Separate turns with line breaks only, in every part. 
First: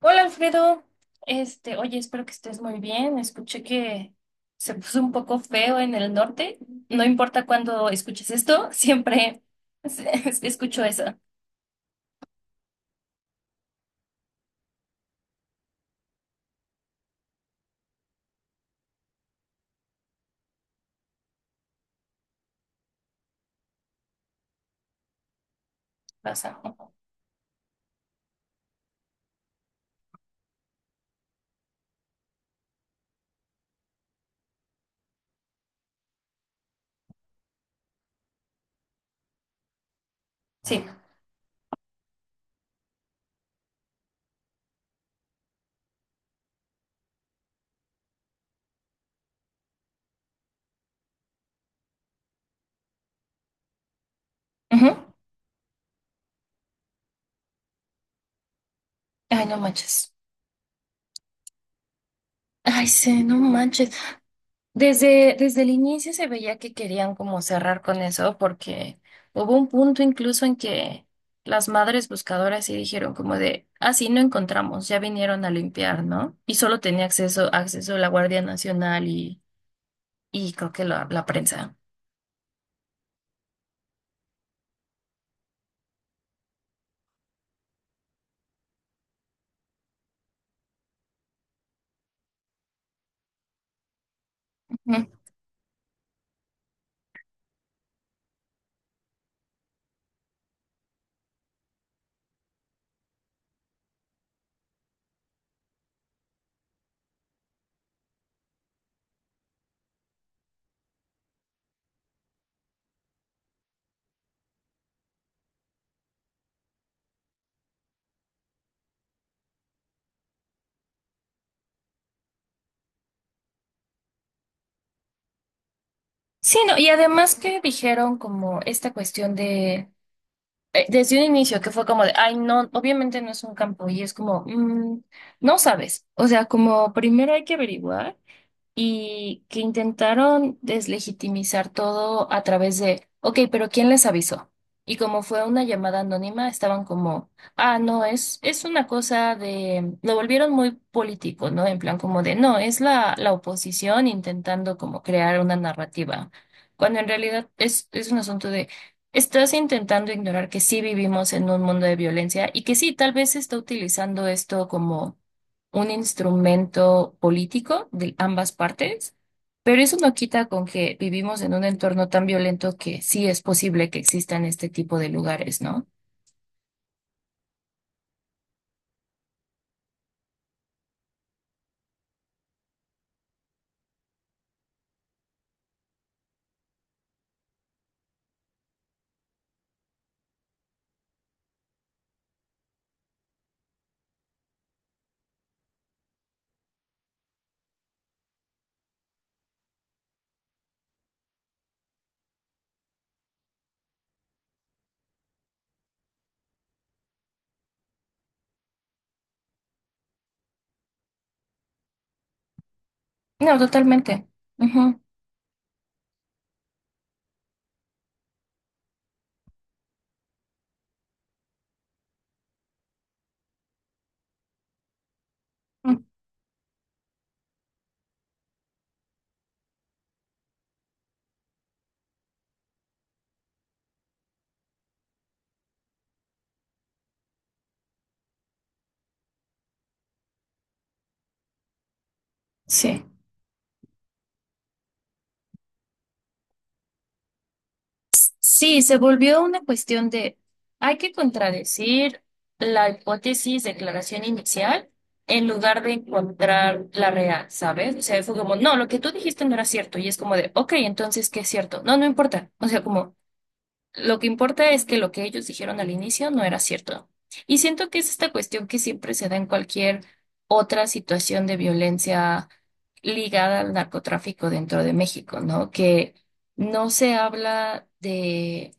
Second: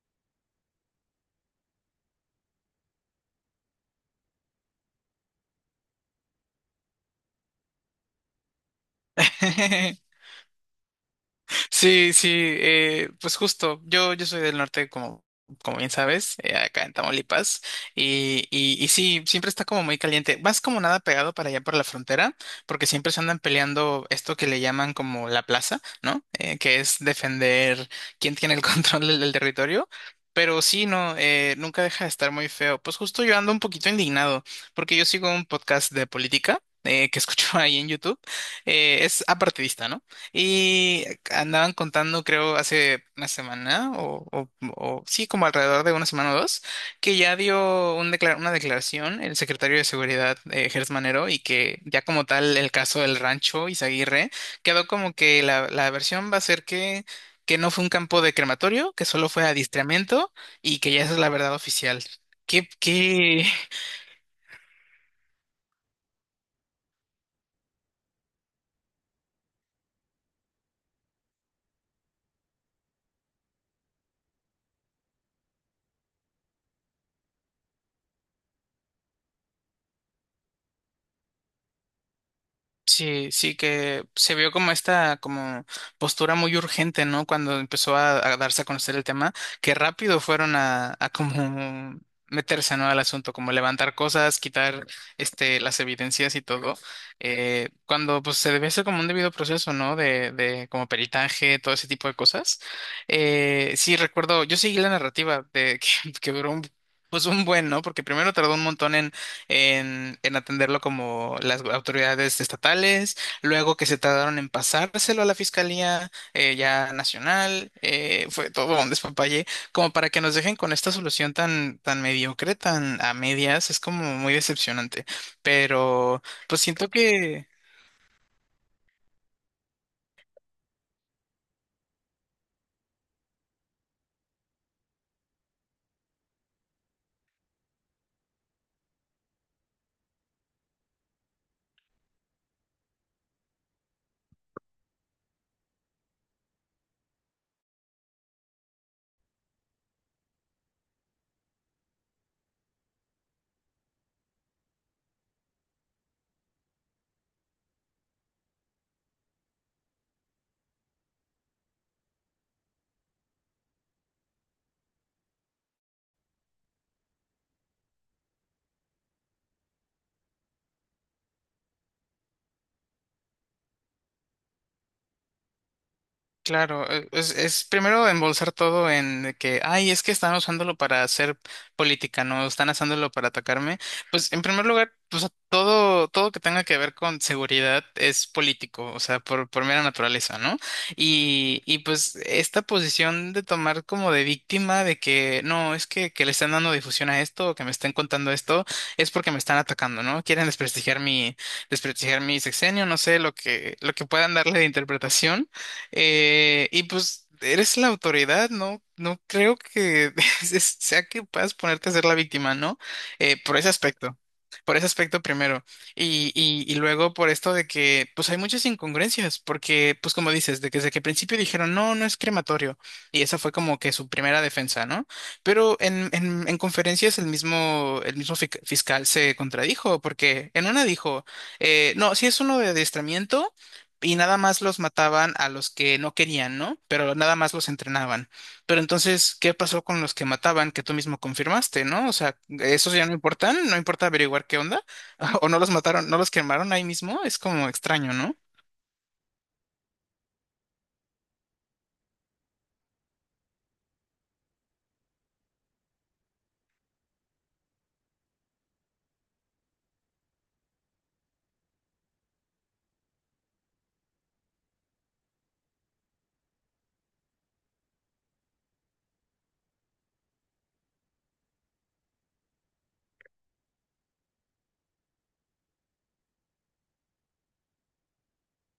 Hola, Alfredo, oye, espero que estés muy bien. Escuché que se puso un poco feo en el norte. No importa cuándo escuches esto, siempre escucho eso.
Sí, sí, pues justo, yo soy del norte, como bien sabes, acá en Tamaulipas, y sí, siempre está como muy caliente, más como nada pegado para allá por la frontera, porque siempre se andan peleando esto que le llaman como la plaza, ¿no?
Pasa.
Que es defender quién tiene el control del territorio. Pero sí, no, nunca deja de estar muy feo. Pues justo yo ando un poquito indignado, porque yo sigo un podcast de política que escucho ahí en YouTube. Es apartidista, ¿no?
Sí.
Y andaban contando, creo, hace una semana, sí, como alrededor de una semana o dos, que ya dio un una declaración el secretario de Seguridad, Gertz Manero, y que ya como tal el caso del rancho Izaguirre quedó
Ujú.
como que la versión va a ser que no fue un campo de crematorio, que solo
Ay,
fue
no manches.
adiestramiento y que ya esa es la verdad oficial. ¿Qué,
Ay, sí, no
qué?
manches. Desde el inicio se veía que querían como cerrar con eso, porque hubo un punto incluso en que las madres buscadoras sí dijeron como de, ah, sí, no encontramos, ya vinieron a limpiar, ¿no? Y solo tenía acceso la Guardia Nacional y creo que la prensa.
Sí, sí que se vio como esta como postura muy urgente, ¿no? Cuando empezó a darse a conocer el tema, que rápido fueron a como meterse, ¿no? Al asunto, como levantar cosas, quitar
Ujú.
este las evidencias y todo, cuando pues se debe hacer como un debido proceso, ¿no? De como peritaje, todo ese tipo de cosas. Sí, recuerdo, yo seguí la narrativa de que duró un, pues un buen, ¿no? Porque primero tardó un montón en atenderlo como las autoridades estatales, luego que se tardaron en pasárselo a la Fiscalía ya nacional, fue todo un despapalle, como para que nos dejen con esta solución tan, tan mediocre, tan a medias, es como muy decepcionante, pero
Sí,
pues
no, y
siento
además
que...
que dijeron como esta cuestión de, desde un inicio, que fue como de, ay, no, obviamente no es un campo, y es como, "Mm, no sabes, o sea, como primero hay que averiguar". Y que intentaron deslegitimizar todo a través de, ok, pero ¿quién les avisó? Y como fue una llamada anónima, estaban como, ah, no, es una cosa de, lo volvieron muy político, ¿no? En plan como de, no, es la oposición intentando como crear una narrativa, cuando en realidad es un asunto de, estás intentando ignorar que sí vivimos en un mundo de violencia, y que sí, tal vez se está utilizando esto como un instrumento político de ambas partes, pero eso no quita con que vivimos en un entorno tan violento que sí es posible que existan este tipo de lugares, ¿no?
Claro, es primero embolsar todo en de que, ay, es que están usándolo para hacer política, no están usándolo para atacarme. Pues en primer lugar, pues todo que tenga que ver con seguridad es político, o sea, por mera naturaleza, ¿no? Y pues esta posición de tomar como de víctima de que no, es que le están dando difusión a esto o que me estén contando esto, es porque me están atacando, ¿no? Quieren desprestigiar mi sexenio, no sé, lo que puedan darle de interpretación. Y pues eres la autoridad, ¿no? No creo que sea que puedas ponerte a ser la víctima, ¿no? Por
No,
ese aspecto.
totalmente.
Por ese
Ujú.
aspecto primero. Y luego por esto de que, pues hay muchas incongruencias, porque, pues como dices, de que desde que al principio dijeron, no, no es crematorio. Y esa fue como que su primera defensa, ¿no? Pero
Mm.
en conferencias el mismo fiscal se contradijo, porque en una dijo, no, si es uno de adiestramiento y nada más los mataban a los que no querían, ¿no? Pero nada más los entrenaban. Pero entonces, ¿qué pasó con los que mataban que tú mismo confirmaste, ¿no? O sea, ¿esos
Sí.
ya no importan? ¿No importa averiguar qué onda? ¿O no los mataron, no los quemaron ahí mismo? Es como extraño, ¿no?
Sí, se volvió una cuestión de, hay que contradecir la hipótesis de declaración inicial en lugar de encontrar la real, ¿sabes? O sea, fue como, no, lo que tú dijiste no era cierto. Y es como de, ok, entonces, ¿qué es cierto? No, no importa. O sea, como, lo que importa es que lo que ellos dijeron al inicio no era cierto. Y siento que es esta cuestión que siempre se da en cualquier otra situación de violencia ligada al narcotráfico dentro de México, ¿no? Que no se habla de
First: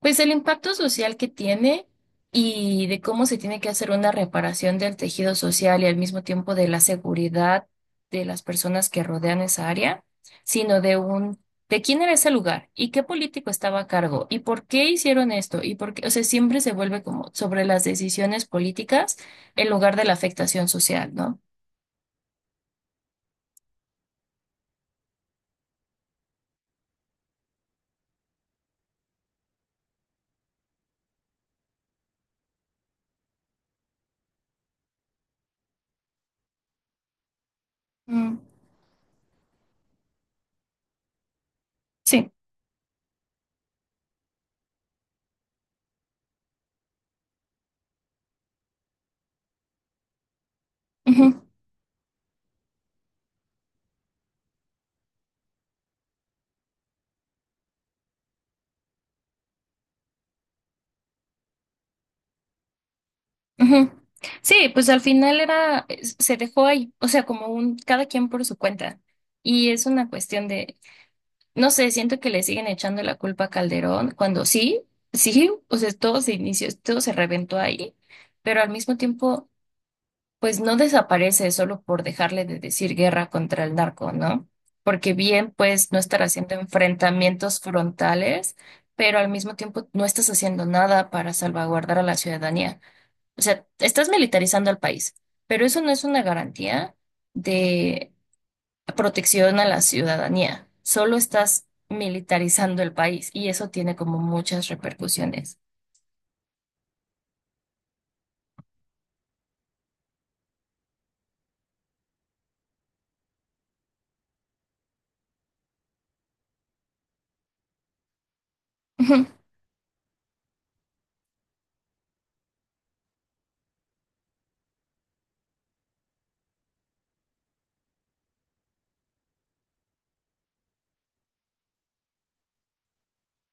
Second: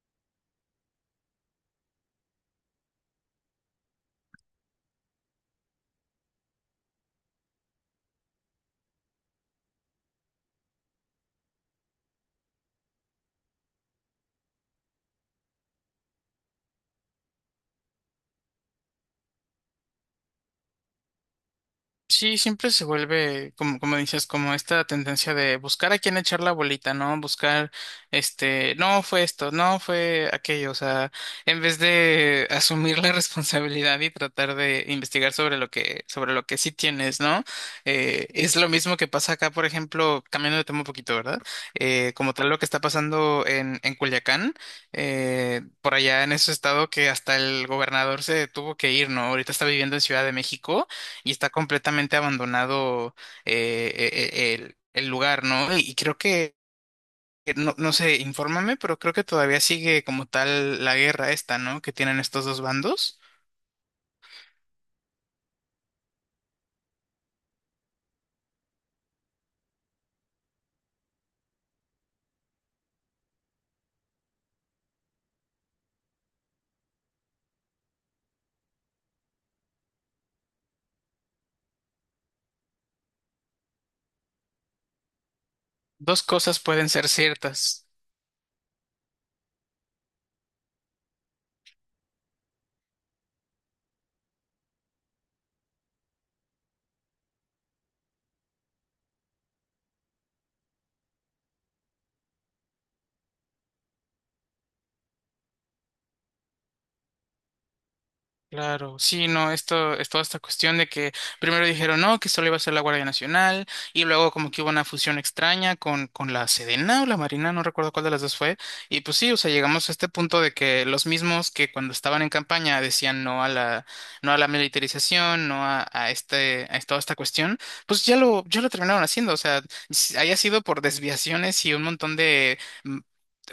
pues el impacto social que tiene, y de cómo se tiene que hacer una reparación del tejido social y al mismo tiempo de la seguridad de las personas que rodean esa área, sino de un de quién era ese lugar y qué político estaba a cargo y por qué hicieron esto y por qué, o sea, siempre se vuelve como sobre las decisiones políticas en lugar de la afectación social, ¿no?
Sí, siempre se vuelve, como, como dices, como esta tendencia de buscar a quién echar la bolita, ¿no? Buscar, este, no fue esto, no fue aquello, o sea, en vez de asumir la responsabilidad y tratar de investigar sobre lo que sí tienes, ¿no?
Mm,
Es lo mismo que pasa acá, por ejemplo, cambiando de tema un poquito, ¿verdad?
sí.
Como tal lo que está pasando en Culiacán, por allá en ese estado que hasta el gobernador se tuvo que ir, ¿no? Ahorita está viviendo en Ciudad de México y
Ujú.
está completamente abandonado el lugar, ¿no? Y creo que no, no sé, infórmame, pero creo que todavía sigue como tal la guerra esta, ¿no? Que tienen estos dos bandos.
Ujú. Sí, pues al final era, se dejó ahí, o sea, como un, cada quien por su cuenta. Y es una cuestión de, no sé, siento que le siguen echando la culpa a Calderón cuando sí, sí, o sea, todo se inició, todo se reventó ahí, pero al mismo tiempo, pues no desaparece solo por dejarle de decir guerra contra el narco, ¿no? Porque bien, pues no estar
Dos
haciendo
cosas pueden ser
enfrentamientos
ciertas.
frontales, pero al mismo tiempo no estás haciendo nada para salvaguardar a la ciudadanía. O sea, estás militarizando al país, pero eso no es una garantía de protección a la ciudadanía. Solo estás militarizando el país, y eso tiene como muchas repercusiones.
Claro, sí, no, esto es toda esta cuestión de que primero dijeron no, que solo iba a ser la Guardia Nacional y luego como que hubo una fusión extraña con la Sedena o la Marina, no recuerdo cuál de las dos fue, y pues
Ujú.
sí, o sea, llegamos a este punto de que los mismos que cuando estaban en campaña decían no a la, no a la militarización, no a este, a toda esta cuestión, pues ya lo terminaron haciendo, o sea, haya sido por desviaciones y un montón de mm,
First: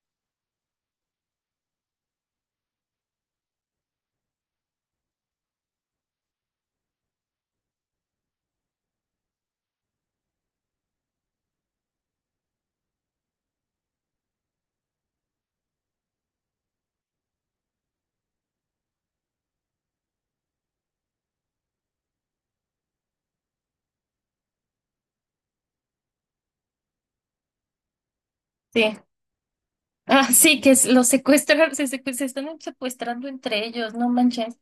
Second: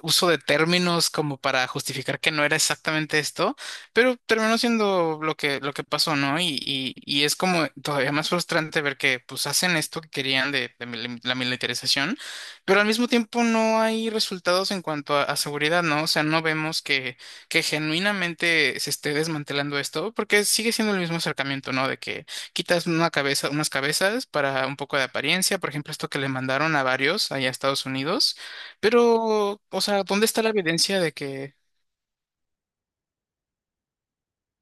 uso de términos como para justificar que no era exactamente esto pero terminó siendo lo que pasó, ¿no? Y es como todavía más frustrante ver que pues hacen esto que querían de la militarización, pero al mismo tiempo no hay resultados en cuanto a seguridad, ¿no? O sea, no vemos que genuinamente se esté desmantelando esto, porque sigue siendo el mismo acercamiento, ¿no? De que quitas una cabeza, unas cabezas para un poco de apariencia, por ejemplo, esto que le mandaron a varios allá a Estados Unidos,
Sí.
pero, o sea, ¿dónde
Ah,
está la
sí, que
evidencia
los
de que?
secuestran, se están secuestrando entre ellos, no manches.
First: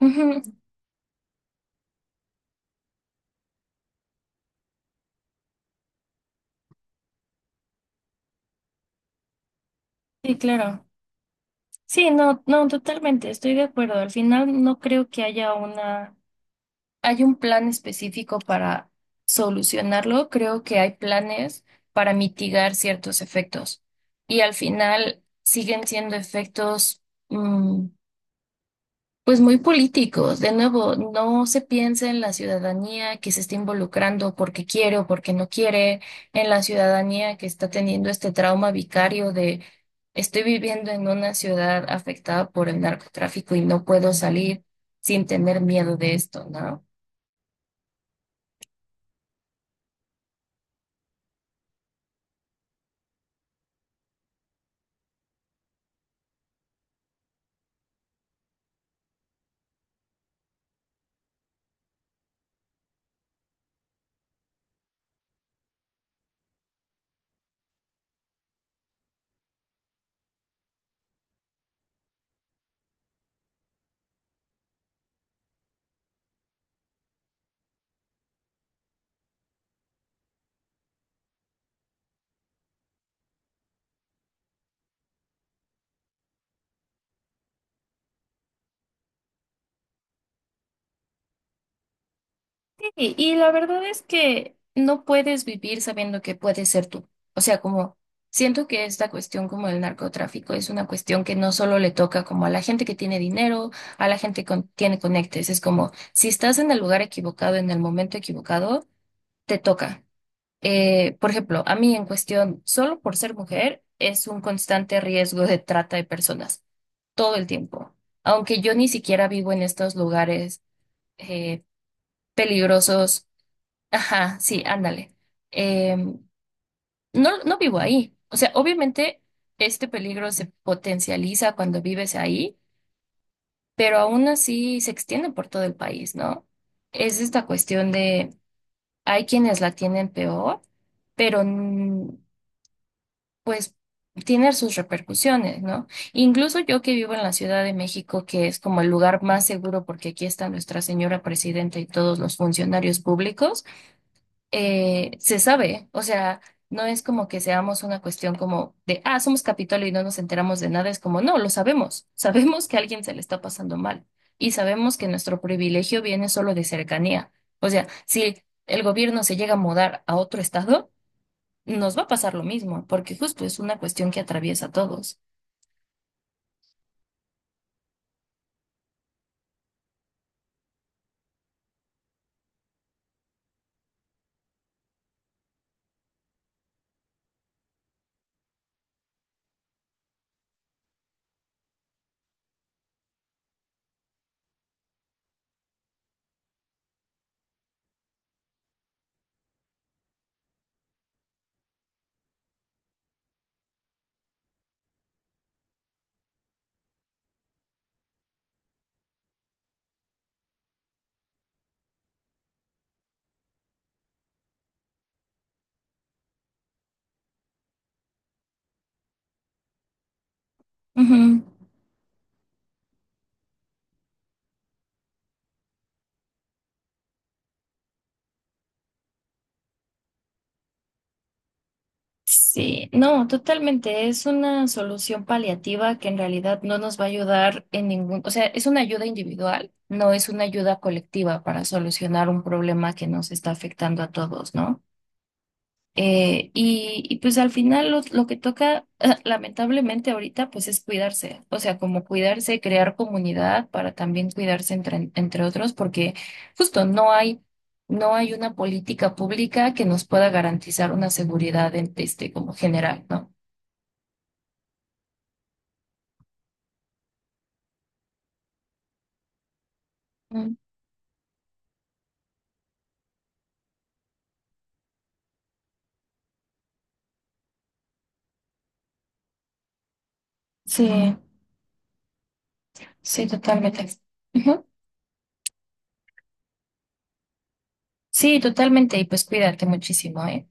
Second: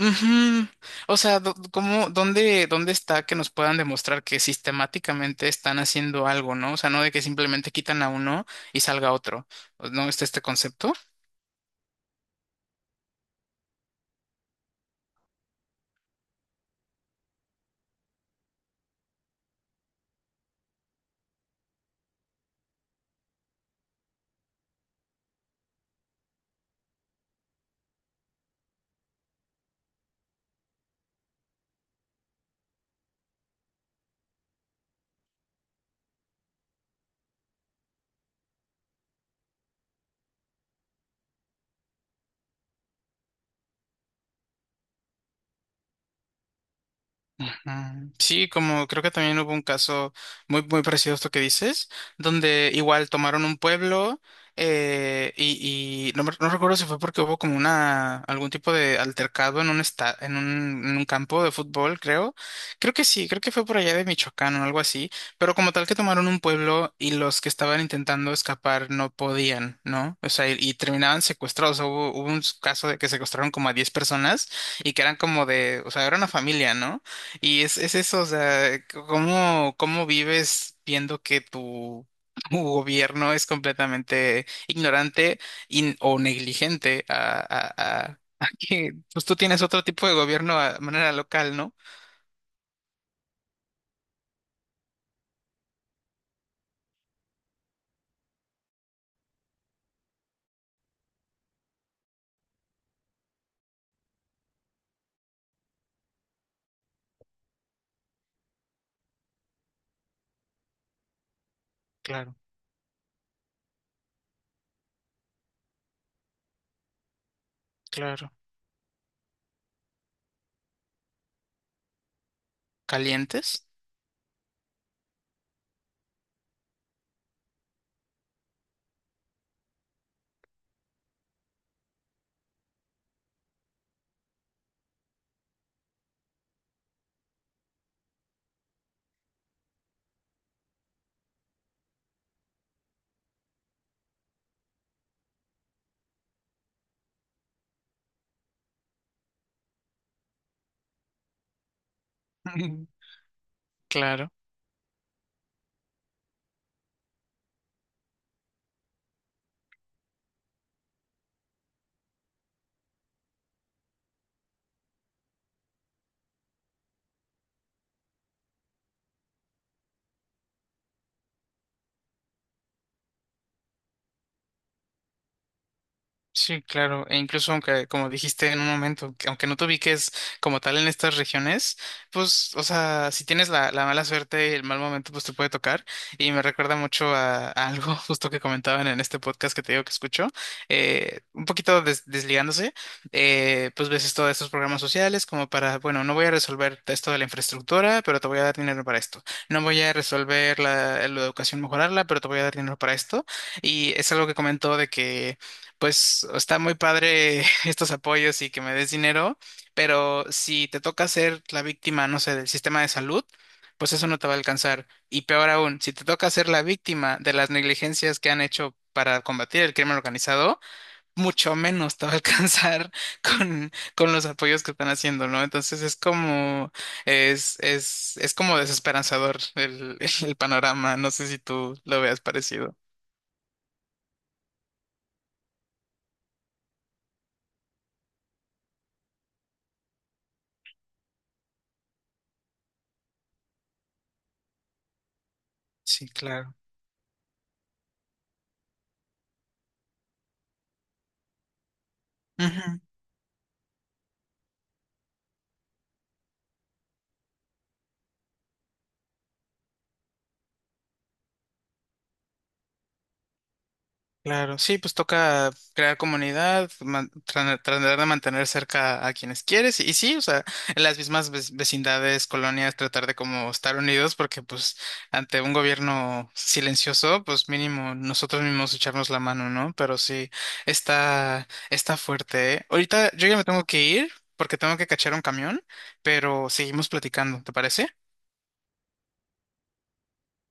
Ujú.
O sea, ¿cómo, dónde está que nos puedan demostrar que sistemáticamente están haciendo algo, ¿no? O sea, no de que simplemente quitan a uno y salga otro. ¿No está
Sí,
este
claro.
concepto?
Sí, no, no, totalmente, estoy de acuerdo. Al final no creo que hay un plan específico para solucionarlo. Creo que hay planes para mitigar ciertos efectos, y al final siguen siendo efectos mm, pues muy políticos. De nuevo, no se piensa en la ciudadanía que se está involucrando porque quiere o porque no quiere, en la ciudadanía que está teniendo este trauma vicario de estoy viviendo en una ciudad afectada por el narcotráfico y no puedo salir sin tener miedo de esto, ¿no?
Ujú. Sí, como creo que también hubo un caso muy, muy parecido a esto que dices, donde igual tomaron un pueblo y no, no recuerdo si fue porque hubo como una algún tipo de altercado en un, esta- en un campo de fútbol, creo. Creo que sí, creo que fue por allá de Michoacán o algo así, pero como tal que tomaron un pueblo y los que estaban intentando escapar no podían, ¿no? O sea, y terminaban secuestrados. O sea, hubo un caso de que secuestraron como a 10 personas y que eran como de, o sea, era una familia, ¿no? Y es eso, o sea, ¿cómo vives viendo que tu, tu gobierno es completamente ignorante o negligente a que pues tú tienes otro tipo de gobierno a manera local, ¿no?
Y la verdad es que no puedes vivir sabiendo que puedes ser tú. O sea, como siento que esta cuestión como el narcotráfico es una cuestión que no solo le toca como a la gente que tiene dinero, a la gente que tiene conectes. Es como si estás en el lugar equivocado, en el momento equivocado, te toca. Por ejemplo, a mí en
Claro,
cuestión, solo por ser mujer, es un constante riesgo de trata de personas, todo el tiempo.
claro.
Aunque yo ni siquiera vivo en estos lugares, eh, peligrosos.
¿Calientes?
Ajá, sí, ándale. Em, no, no vivo ahí. O sea, obviamente este peligro se potencializa cuando vives ahí, pero aún así se extiende por todo el país, ¿no? Es esta cuestión de hay quienes la tienen peor, pero pues tiene sus repercusiones, ¿no? Incluso yo que vivo en la Ciudad de México, que es como el lugar más seguro porque aquí está nuestra señora presidenta y todos los funcionarios públicos.
Claro.
Eh, se sabe, o sea, no es como que seamos una cuestión como de, ah, somos Capitolio y no nos enteramos de nada. Es como, no, lo sabemos, sabemos que a alguien se le está pasando mal, y sabemos que nuestro privilegio viene solo de cercanía. O sea, si el gobierno se llega a mudar a otro estado, nos va a pasar lo mismo, porque justo es una cuestión que atraviesa a todos.
Sí, claro, e incluso aunque, como dijiste en un momento, que aunque no te ubiques como tal en estas regiones, pues, o sea, si tienes la mala suerte, el mal momento, pues te puede tocar. Y me recuerda mucho a algo justo que comentaban en este podcast que te digo que escucho, un poquito desligándose, pues ves todos estos programas sociales como para, bueno, no voy a resolver esto de la infraestructura, pero te voy a dar dinero para esto. No voy a resolver la educación, mejorarla, pero te voy a dar dinero para esto. Y es algo que comentó de que pues está muy padre estos apoyos y que me des dinero, pero si te toca ser la víctima, no sé, del sistema de salud, pues eso no te va a alcanzar. Y peor aún, si te toca ser la víctima de las negligencias que han hecho para combatir el crimen organizado,
Ujú.
mucho menos te va a alcanzar con los apoyos que están haciendo, ¿no? Entonces es como, es como desesperanzador el, el panorama. No sé si tú lo veas parecido.
Sí, no, totalmente. Es una solución paliativa que en realidad no nos va a ayudar en ningún, o sea, es una ayuda individual, no es una ayuda colectiva para solucionar un problema que nos está afectando a todos, ¿no?
Sí, claro.
Y, pues al final lo que toca, lamentablemente ahorita, pues es cuidarse, o sea, como cuidarse, crear comunidad para también cuidarse entre, entre otros, porque justo no hay, no hay una política pública que nos pueda garantizar una seguridad en- este, como general, ¿no?
Claro, sí, pues toca crear comunidad, tratar de mantener cerca a quienes quieres y, sí, o sea,
Mm.
en las mismas vecindades, colonias, tratar de como estar unidos porque pues ante un gobierno silencioso, pues mínimo nosotros mismos echarnos la mano, ¿no? Pero sí,
Sí,
está fuerte, ¿eh? Ahorita
sí,
yo ya me tengo que
totalmente.
ir porque
Ujú.
tengo que cachar un camión, pero seguimos platicando, ¿te parece?
Sí, totalmente, y pues cuídate muchísimo, ¿eh?